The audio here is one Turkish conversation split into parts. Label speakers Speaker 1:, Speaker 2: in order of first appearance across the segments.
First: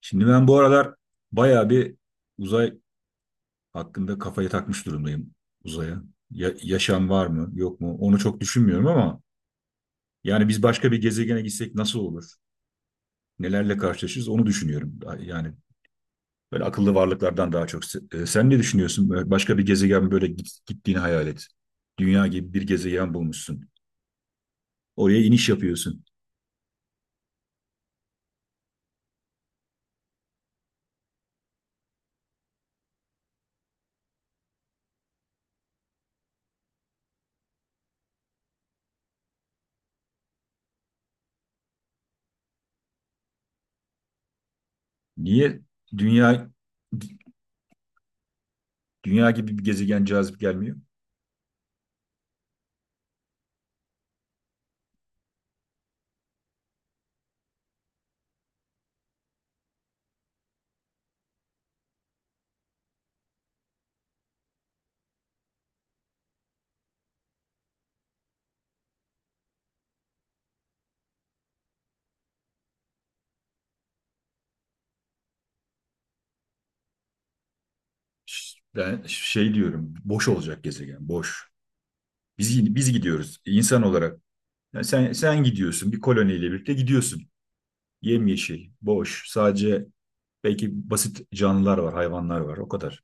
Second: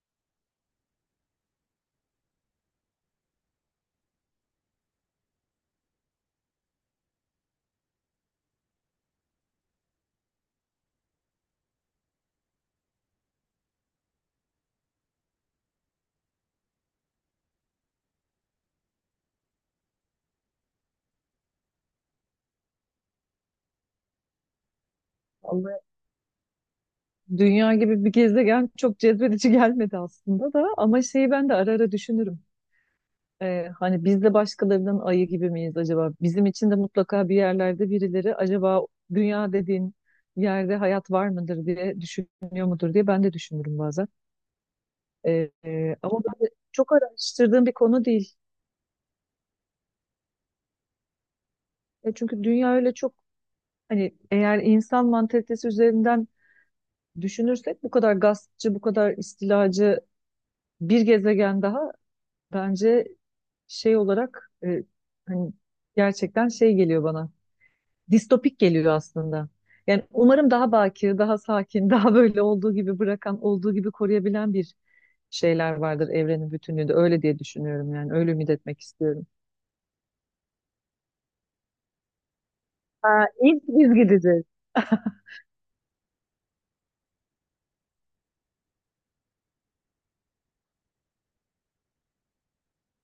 Speaker 1: Şimdi ben bu aralar bayağı bir uzay hakkında kafayı takmış durumdayım uzaya. Yaşam var mı, yok mu? Onu çok düşünmüyorum ama yani biz başka bir gezegene gitsek nasıl olur? Nelerle karşılaşırız onu düşünüyorum. Yani böyle akıllı varlıklardan daha çok. Sen ne düşünüyorsun? Böyle başka bir gezegen böyle gittiğini hayal et. Dünya gibi bir gezegen bulmuşsun. Oraya iniş
Speaker 2: Vallahi
Speaker 1: yapıyorsun.
Speaker 2: dünya gibi bir gezegen çok cezbedici gelmedi aslında da ama şeyi ben de ara ara düşünürüm. Hani biz de başkalarının ayı gibi miyiz acaba? Bizim için de mutlaka bir yerlerde birileri acaba dünya dediğin yerde hayat var mıdır diye düşünüyor mudur diye ben de düşünürüm bazen.
Speaker 1: Niye
Speaker 2: Ama ben
Speaker 1: dünya
Speaker 2: de çok araştırdığım bir konu değil.
Speaker 1: dünya gibi bir gezegen cazip gelmiyor?
Speaker 2: Çünkü dünya öyle çok hani eğer insan mantalitesi üzerinden düşünürsek bu kadar gaspçı, bu kadar istilacı bir gezegen daha. Bence şey olarak, hani gerçekten şey geliyor bana. Distopik geliyor aslında. Yani umarım daha bakir, daha sakin, daha böyle olduğu gibi bırakan, olduğu gibi koruyabilen bir şeyler vardır evrenin bütünlüğünde. Öyle diye düşünüyorum yani. Öyle ümit etmek
Speaker 1: Ben
Speaker 2: istiyorum.
Speaker 1: şey diyorum, boş olacak gezegen, boş. Biz
Speaker 2: Ha,
Speaker 1: gidiyoruz
Speaker 2: ilk
Speaker 1: insan
Speaker 2: biz
Speaker 1: olarak.
Speaker 2: gideceğiz.
Speaker 1: Yani sen gidiyorsun, bir koloniyle birlikte gidiyorsun. Yemyeşil, boş, sadece belki basit canlılar var, hayvanlar var, o kadar.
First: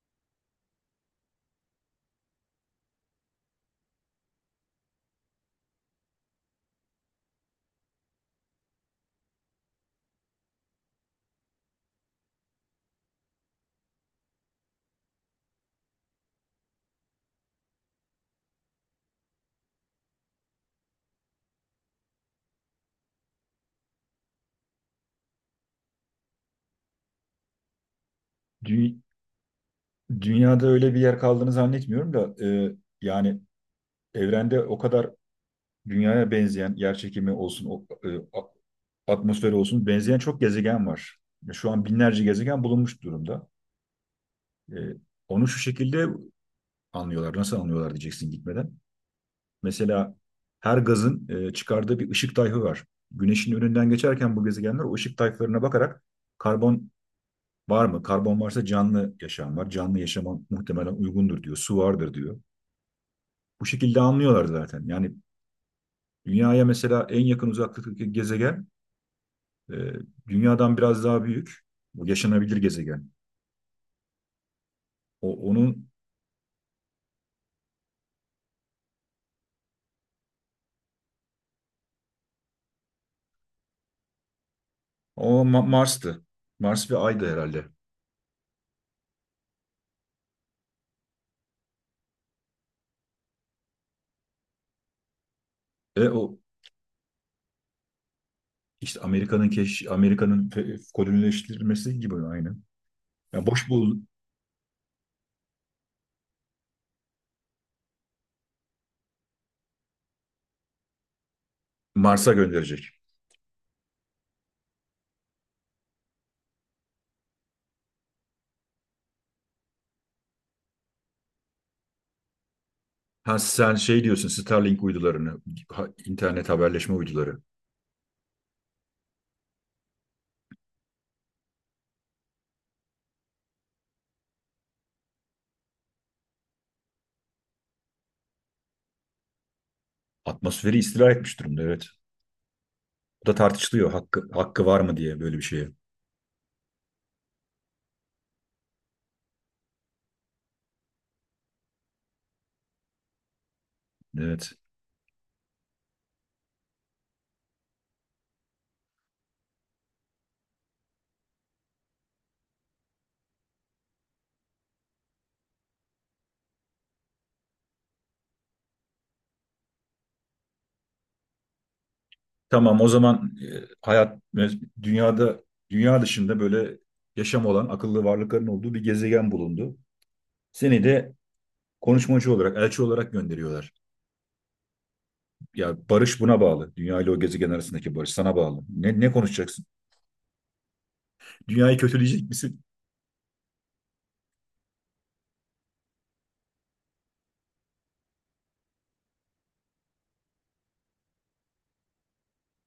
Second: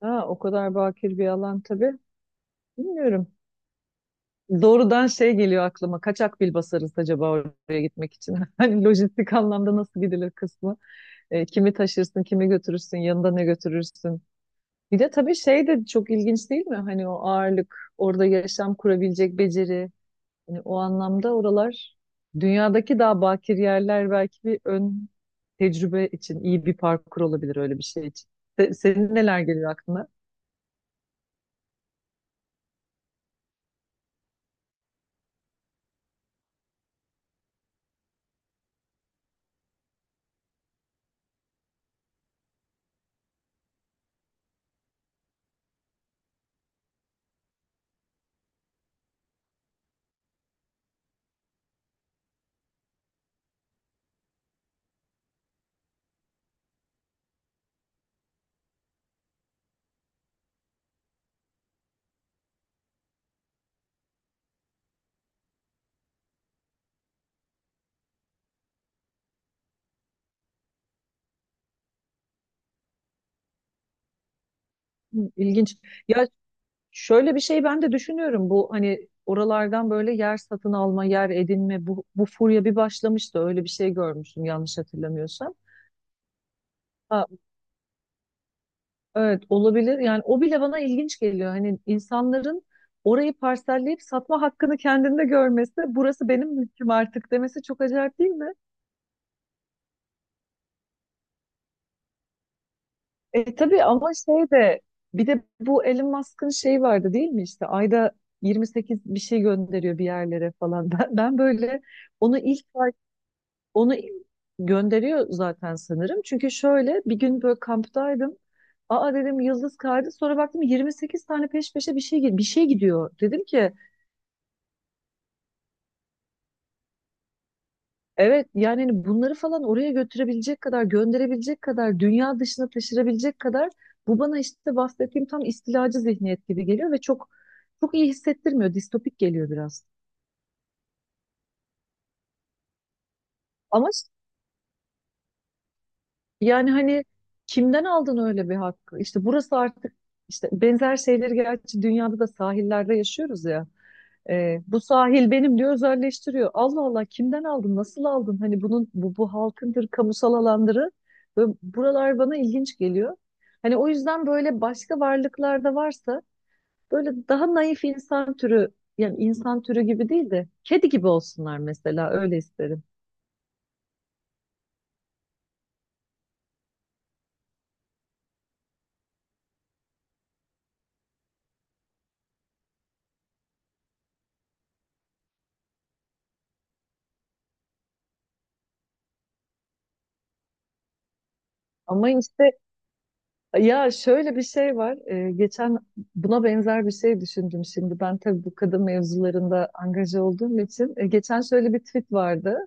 Speaker 2: Ha, o kadar bakir bir alan tabii. Bilmiyorum. Doğrudan şey geliyor aklıma. Kaçak bil basarız acaba oraya gitmek için. Hani lojistik anlamda nasıl gidilir kısmı. Kimi taşırsın, kimi götürürsün, yanında ne götürürsün. Bir de tabii şey de çok ilginç değil mi? Hani o ağırlık, orada yaşam kurabilecek beceri. Hani o anlamda oralar dünyadaki daha bakir yerler belki bir ön tecrübe için iyi bir parkur olabilir öyle bir şey için. Se-
Speaker 1: Dü-
Speaker 2: senin neler geliyor aklına?
Speaker 1: Dünyada öyle bir yer kaldığını zannetmiyorum da yani evrende o kadar dünyaya benzeyen, yer çekimi olsun, atmosferi olsun benzeyen çok gezegen var. Şu an binlerce gezegen bulunmuş durumda. E, Onu şu şekilde anlıyorlar. Nasıl anlıyorlar diyeceksin gitmeden. Mesela her gazın çıkardığı bir ışık tayfı var. Güneşin önünden geçerken bu gezegenler o ışık tayflarına bakarak karbon var mı? Karbon varsa canlı yaşam var. Canlı yaşama muhtemelen uygundur diyor. Su vardır diyor. Bu şekilde anlıyorlar zaten. Yani dünyaya mesela en yakın uzaklıktaki gezegen e, dünyadan biraz daha büyük. Bu yaşanabilir gezegen.
Speaker 2: Hı.
Speaker 1: O
Speaker 2: İlginç.
Speaker 1: onun
Speaker 2: Ya şöyle bir şey ben de düşünüyorum. Bu hani oralardan böyle yer satın alma, yer edinme bu furya bir başlamıştı. Öyle bir şey görmüştüm yanlış
Speaker 1: o
Speaker 2: hatırlamıyorsam.
Speaker 1: Mars'tı. Mars ve Ay'dı herhalde.
Speaker 2: Evet, olabilir. Yani o bile bana ilginç geliyor. Hani insanların orayı parselleyip satma hakkını kendinde görmesi,
Speaker 1: E o
Speaker 2: burası benim mülküm artık demesi çok acayip değil mi?
Speaker 1: işte Amerika'nın kolonileştirilmesi gibi aynı. Yani
Speaker 2: E
Speaker 1: boş
Speaker 2: tabii,
Speaker 1: bul.
Speaker 2: ama şey de bir de bu Elon Musk'ın şeyi vardı değil mi işte ayda 28 bir şey gönderiyor bir yerlere falan. Ben böyle
Speaker 1: Mars'a
Speaker 2: onu ilk
Speaker 1: gönderecek.
Speaker 2: onu gönderiyor zaten sanırım. Çünkü şöyle bir gün böyle kamptaydım. Aa, dedim, yıldız kaydı. Sonra baktım 28 tane peş peşe bir şey gidiyor.
Speaker 1: Ha
Speaker 2: Dedim ki...
Speaker 1: sen şey diyorsun, Starlink uydularını, internet haberleşme uyduları.
Speaker 2: Evet yani hani bunları falan oraya götürebilecek kadar, gönderebilecek kadar, dünya dışına taşırabilecek kadar, bu bana işte bahsettiğim tam istilacı zihniyet gibi geliyor ve çok çok iyi hissettirmiyor. Distopik geliyor biraz.
Speaker 1: Atmosferi istila etmiş durumda, evet. Bu da
Speaker 2: Ama
Speaker 1: tartışılıyor,
Speaker 2: ş-
Speaker 1: hakkı var mı diye böyle bir şeye.
Speaker 2: Yani hani kimden aldın öyle bir hakkı? İşte burası artık. İşte benzer şeyleri gerçi dünyada da sahillerde yaşıyoruz ya.
Speaker 1: Evet.
Speaker 2: Bu sahil benim diyor, özelleştiriyor. Allah Allah, kimden aldın? Nasıl aldın? Hani bunun bu halkındır, kamusal alandırı. Ve buralar bana ilginç geliyor. Hani o yüzden böyle başka varlıklarda varsa böyle daha naif insan türü, yani insan türü gibi değil de kedi gibi olsunlar mesela, öyle
Speaker 1: Tamam,
Speaker 2: isterim.
Speaker 1: o zaman hayat dünyada, dünya dışında böyle yaşam olan akıllı varlıkların olduğu bir gezegen bulundu. Seni de konuşmacı olarak, elçi olarak gönderiyorlar. Ya, barış buna bağlı. Dünya ile o gezegen arasındaki barış sana bağlı. Ne konuşacaksın? Dünyayı
Speaker 2: Ama
Speaker 1: kötüleyecek
Speaker 2: işte
Speaker 1: misin?
Speaker 2: ya şöyle bir şey var. Geçen buna benzer bir şey düşündüm şimdi. Ben tabii bu kadın mevzularında angaja olduğum için, geçen şöyle bir tweet vardı.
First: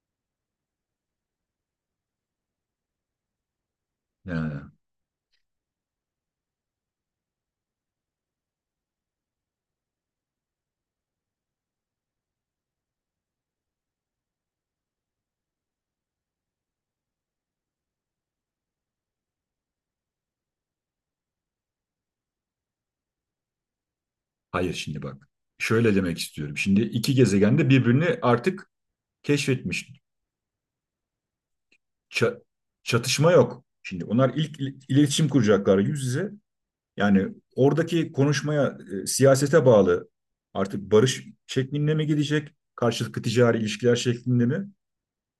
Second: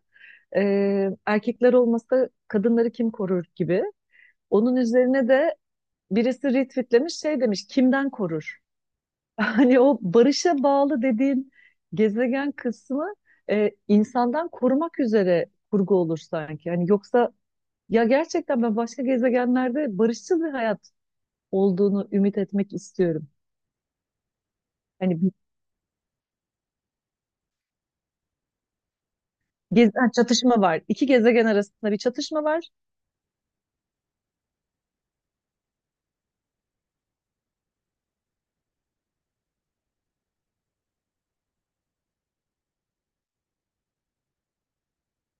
Speaker 2: Erkekler olmasa kadınları kim korur gibi.
Speaker 1: Ha.
Speaker 2: Onun üzerine de birisi retweetlemiş, şey demiş, kimden korur? Hani o barışa bağlı dediğin gezegen kısmı, insandan korumak üzere kurgu olur sanki. Hani yoksa ya gerçekten ben başka gezegenlerde barışçıl bir hayat olduğunu ümit etmek istiyorum.
Speaker 1: Hayır, şimdi
Speaker 2: Hani
Speaker 1: bak.
Speaker 2: bir
Speaker 1: Şöyle demek istiyorum. Şimdi iki gezegen de birbirini artık keşfetmiş.
Speaker 2: ha, çatışma var. İki gezegen arasında bir
Speaker 1: Ça-
Speaker 2: çatışma var.
Speaker 1: Çatışma yok. Şimdi onlar ilk iletişim kuracaklar, yüz yüze. Yani oradaki konuşmaya, siyasete bağlı artık, barış şeklinde mi gidecek? Karşılıklı ticari ilişkiler şeklinde mi?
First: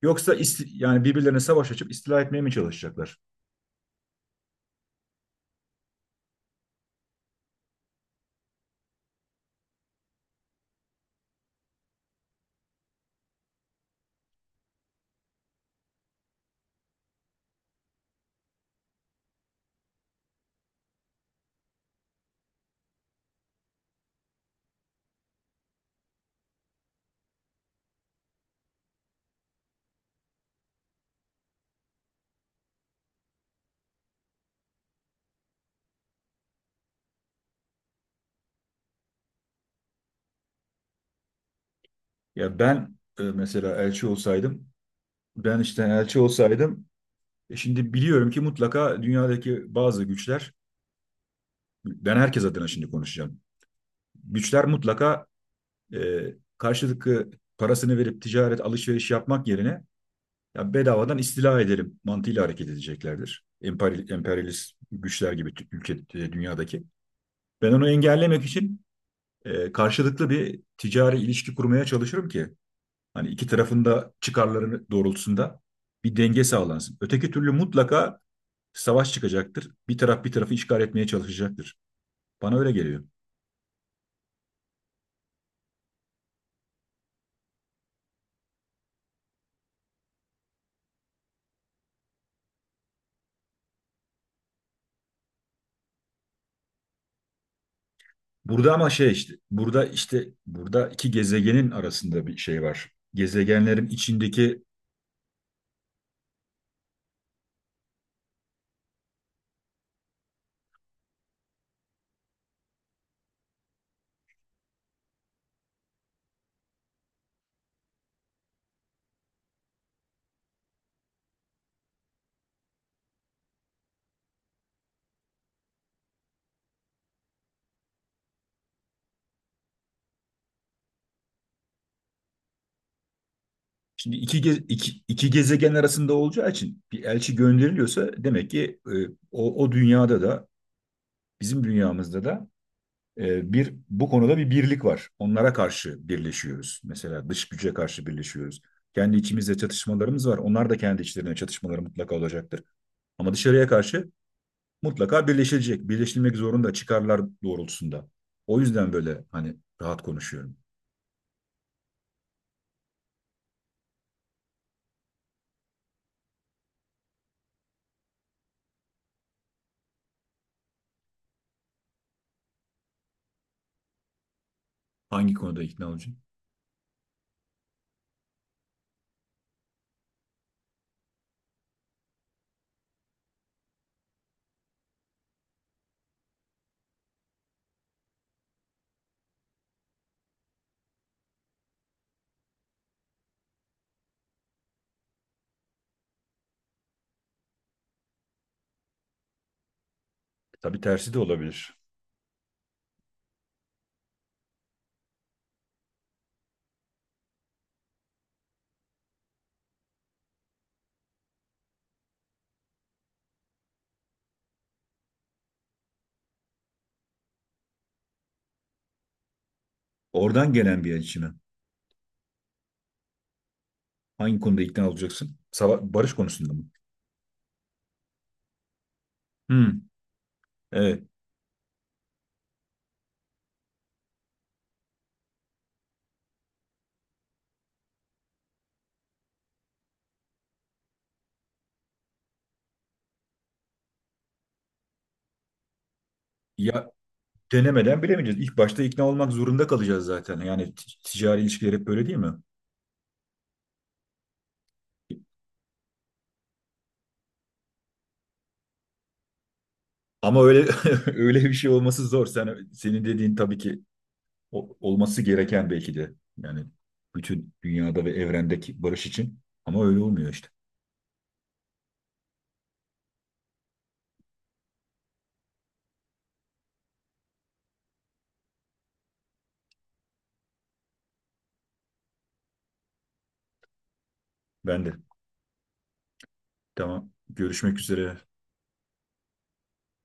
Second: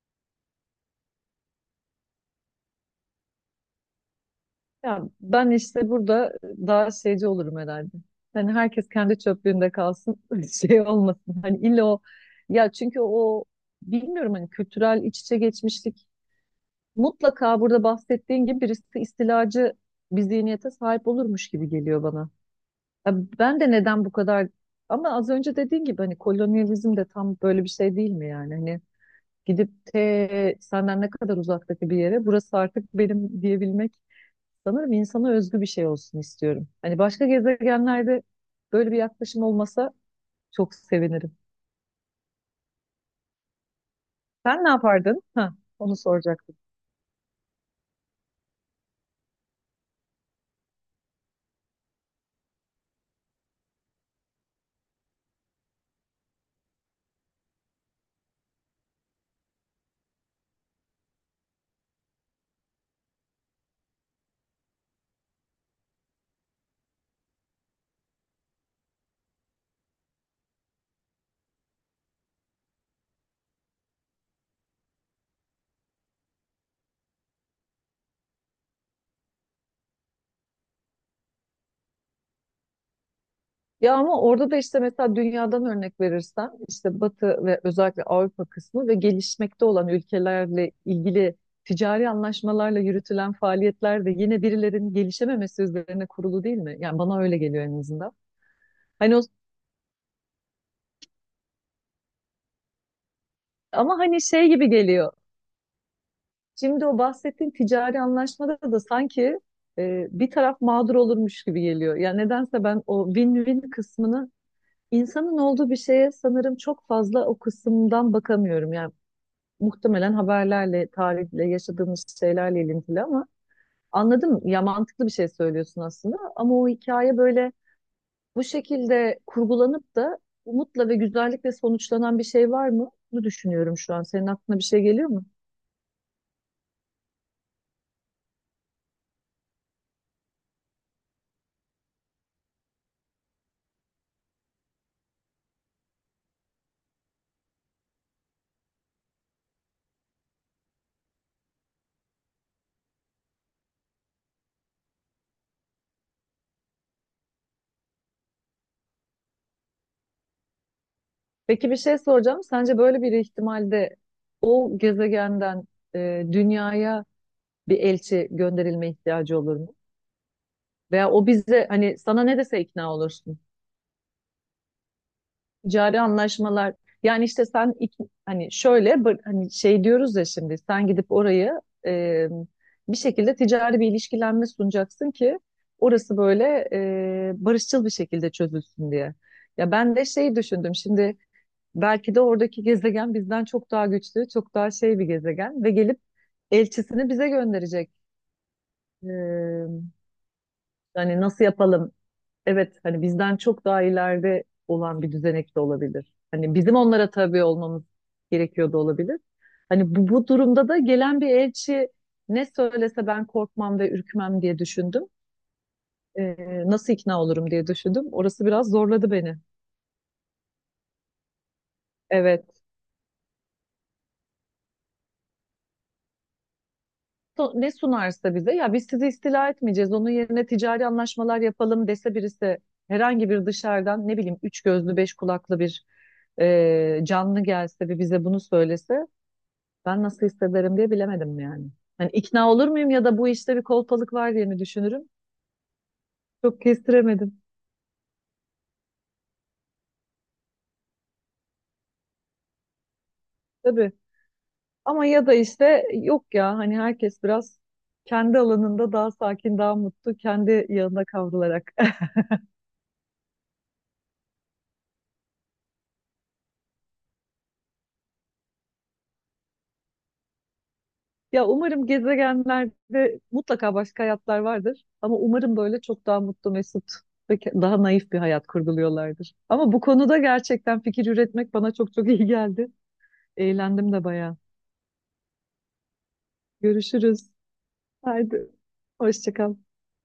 Speaker 1: Yoksa yani birbirlerine savaş açıp istila etmeye mi çalışacaklar?
Speaker 2: Ya ben işte burada daha şeyci olurum herhalde. Hani herkes kendi çöplüğünde kalsın, şey olmasın. Hani illa o, ya çünkü o, bilmiyorum, hani kültürel iç içe geçmişlik mutlaka burada bahsettiğin gibi birisi istilacı bir zihniyete sahip olurmuş gibi geliyor bana. Ya ben de neden bu kadar, ama az önce dediğin gibi hani kolonyalizm de tam böyle bir şey değil mi yani? Hani gidip te senden ne kadar uzaktaki bir yere burası artık benim diyebilmek. Sanırım insana özgü bir şey olsun istiyorum. Hani başka gezegenlerde böyle bir yaklaşım olmasa çok sevinirim.
Speaker 1: Ya ben mesela elçi
Speaker 2: Sen
Speaker 1: olsaydım,
Speaker 2: ne yapardın? Ha,
Speaker 1: ben işte
Speaker 2: onu
Speaker 1: elçi
Speaker 2: soracaktım.
Speaker 1: olsaydım, şimdi biliyorum ki mutlaka dünyadaki bazı güçler, ben herkes adına şimdi konuşacağım. Güçler mutlaka e, karşılıklı parasını verip ticaret, alışveriş yapmak yerine ya bedavadan istila edelim mantığıyla hareket edeceklerdir. Emperyalist güçler gibi, ülke, dünyadaki. Ben onu engellemek için karşılıklı bir ticari ilişki kurmaya çalışırım ki hani iki tarafında çıkarları doğrultusunda bir denge sağlansın. Öteki türlü mutlaka savaş çıkacaktır. Bir taraf bir tarafı işgal etmeye çalışacaktır. Bana öyle geliyor.
Speaker 2: Ya ama orada da işte mesela dünyadan örnek verirsen işte Batı ve özellikle Avrupa kısmı ve gelişmekte olan ülkelerle ilgili ticari anlaşmalarla yürütülen faaliyetler de yine birilerinin gelişememesi üzerine kurulu değil mi? Yani bana öyle geliyor en azından.
Speaker 1: Burada ama şey,
Speaker 2: Hani o,
Speaker 1: işte burada, işte burada iki gezegenin arasında bir şey var. Gezegenlerin
Speaker 2: ama hani şey
Speaker 1: içindeki,
Speaker 2: gibi geliyor. Şimdi o bahsettiğin ticari anlaşmada da sanki, bir taraf mağdur olurmuş gibi geliyor. Yani nedense ben o win-win kısmını, insanın olduğu bir şeye sanırım çok fazla o kısımdan bakamıyorum. Yani muhtemelen haberlerle, tarihle, yaşadığımız şeylerle ilintili, ama anladım ya, mantıklı bir şey söylüyorsun aslında. Ama o hikaye böyle bu şekilde kurgulanıp da umutla ve güzellikle sonuçlanan bir şey var mı? Bunu düşünüyorum şu an.
Speaker 1: şimdi
Speaker 2: Senin
Speaker 1: iki,
Speaker 2: aklına bir
Speaker 1: ge-
Speaker 2: şey
Speaker 1: iki,
Speaker 2: geliyor mu?
Speaker 1: iki gezegen arasında olacağı için bir elçi gönderiliyorsa demek ki o dünyada da, bizim dünyamızda da bir, bu konuda bir birlik var. Onlara karşı birleşiyoruz. Mesela dış güce karşı birleşiyoruz. Kendi içimizde çatışmalarımız var. Onlar da kendi içlerine çatışmaları mutlaka olacaktır. Ama dışarıya karşı mutlaka birleşilecek, birleşilmek zorunda, çıkarlar doğrultusunda. O yüzden böyle hani rahat konuşuyorum.
Speaker 2: Peki, bir şey soracağım. Sence böyle bir ihtimalde o gezegenden dünyaya bir elçi gönderilme ihtiyacı olur mu? Veya o bize hani sana ne dese ikna olursun.
Speaker 1: Hangi konuda ikna
Speaker 2: Ticari
Speaker 1: olacağım?
Speaker 2: anlaşmalar, yani işte hani şöyle hani şey diyoruz ya, şimdi sen gidip orayı bir şekilde ticari bir ilişkilenme sunacaksın ki orası böyle barışçıl bir şekilde çözülsün diye. Ya ben de şey düşündüm şimdi, belki de oradaki gezegen bizden çok daha güçlü, çok daha şey bir gezegen ve gelip elçisini bize gönderecek. Ee,
Speaker 1: Tabii tersi de
Speaker 2: hani nasıl
Speaker 1: olabilir.
Speaker 2: yapalım? Evet, hani bizden çok daha ileride olan bir düzenek de olabilir. Hani bizim onlara tabi olmamız gerekiyor da olabilir. Hani bu, durumda da gelen bir elçi ne söylese ben korkmam ve ürkmem diye düşündüm. Nasıl ikna olurum diye düşündüm. Orası biraz zorladı beni.
Speaker 1: Oradan gelen bir içime.
Speaker 2: Evet.
Speaker 1: Hangi konuda ikna olacaksın? Barış konusunda mı?
Speaker 2: Ne sunarsa bize, ya biz sizi istila
Speaker 1: Hmm,
Speaker 2: etmeyeceğiz, onun yerine ticari
Speaker 1: evet.
Speaker 2: anlaşmalar yapalım dese birisi, herhangi bir dışarıdan, ne bileyim, üç gözlü beş kulaklı bir canlı gelse ve bize bunu söylese, ben nasıl hissederim diye bilemedim yani. Hani ikna olur muyum ya da bu işte bir kolpalık var diye mi düşünürüm? Çok
Speaker 1: Ya,
Speaker 2: kestiremedim
Speaker 1: denemeden bilemeyeceğiz. İlk başta ikna olmak zorunda kalacağız zaten. Yani ticari ilişkiler hep böyle değil mi?
Speaker 2: tabii. Ama ya da işte yok ya, hani herkes biraz kendi alanında daha sakin, daha mutlu,
Speaker 1: Ama
Speaker 2: kendi
Speaker 1: öyle
Speaker 2: yanında
Speaker 1: öyle bir şey
Speaker 2: kavrularak.
Speaker 1: olması zor. Sen, senin dediğin tabii ki olması gereken belki de, yani bütün dünyada ve evrendeki barış için, ama öyle olmuyor işte.
Speaker 2: Ya umarım gezegenlerde mutlaka başka hayatlar vardır. Ama umarım böyle çok daha mutlu, mesut ve daha naif bir hayat kurguluyorlardır. Ama bu konuda gerçekten fikir üretmek bana çok çok iyi geldi. Eğlendim de bayağı.
Speaker 1: Ben de. Tamam.
Speaker 2: Görüşürüz.
Speaker 1: Görüşmek üzere.
Speaker 2: Haydi. Hoşça kal.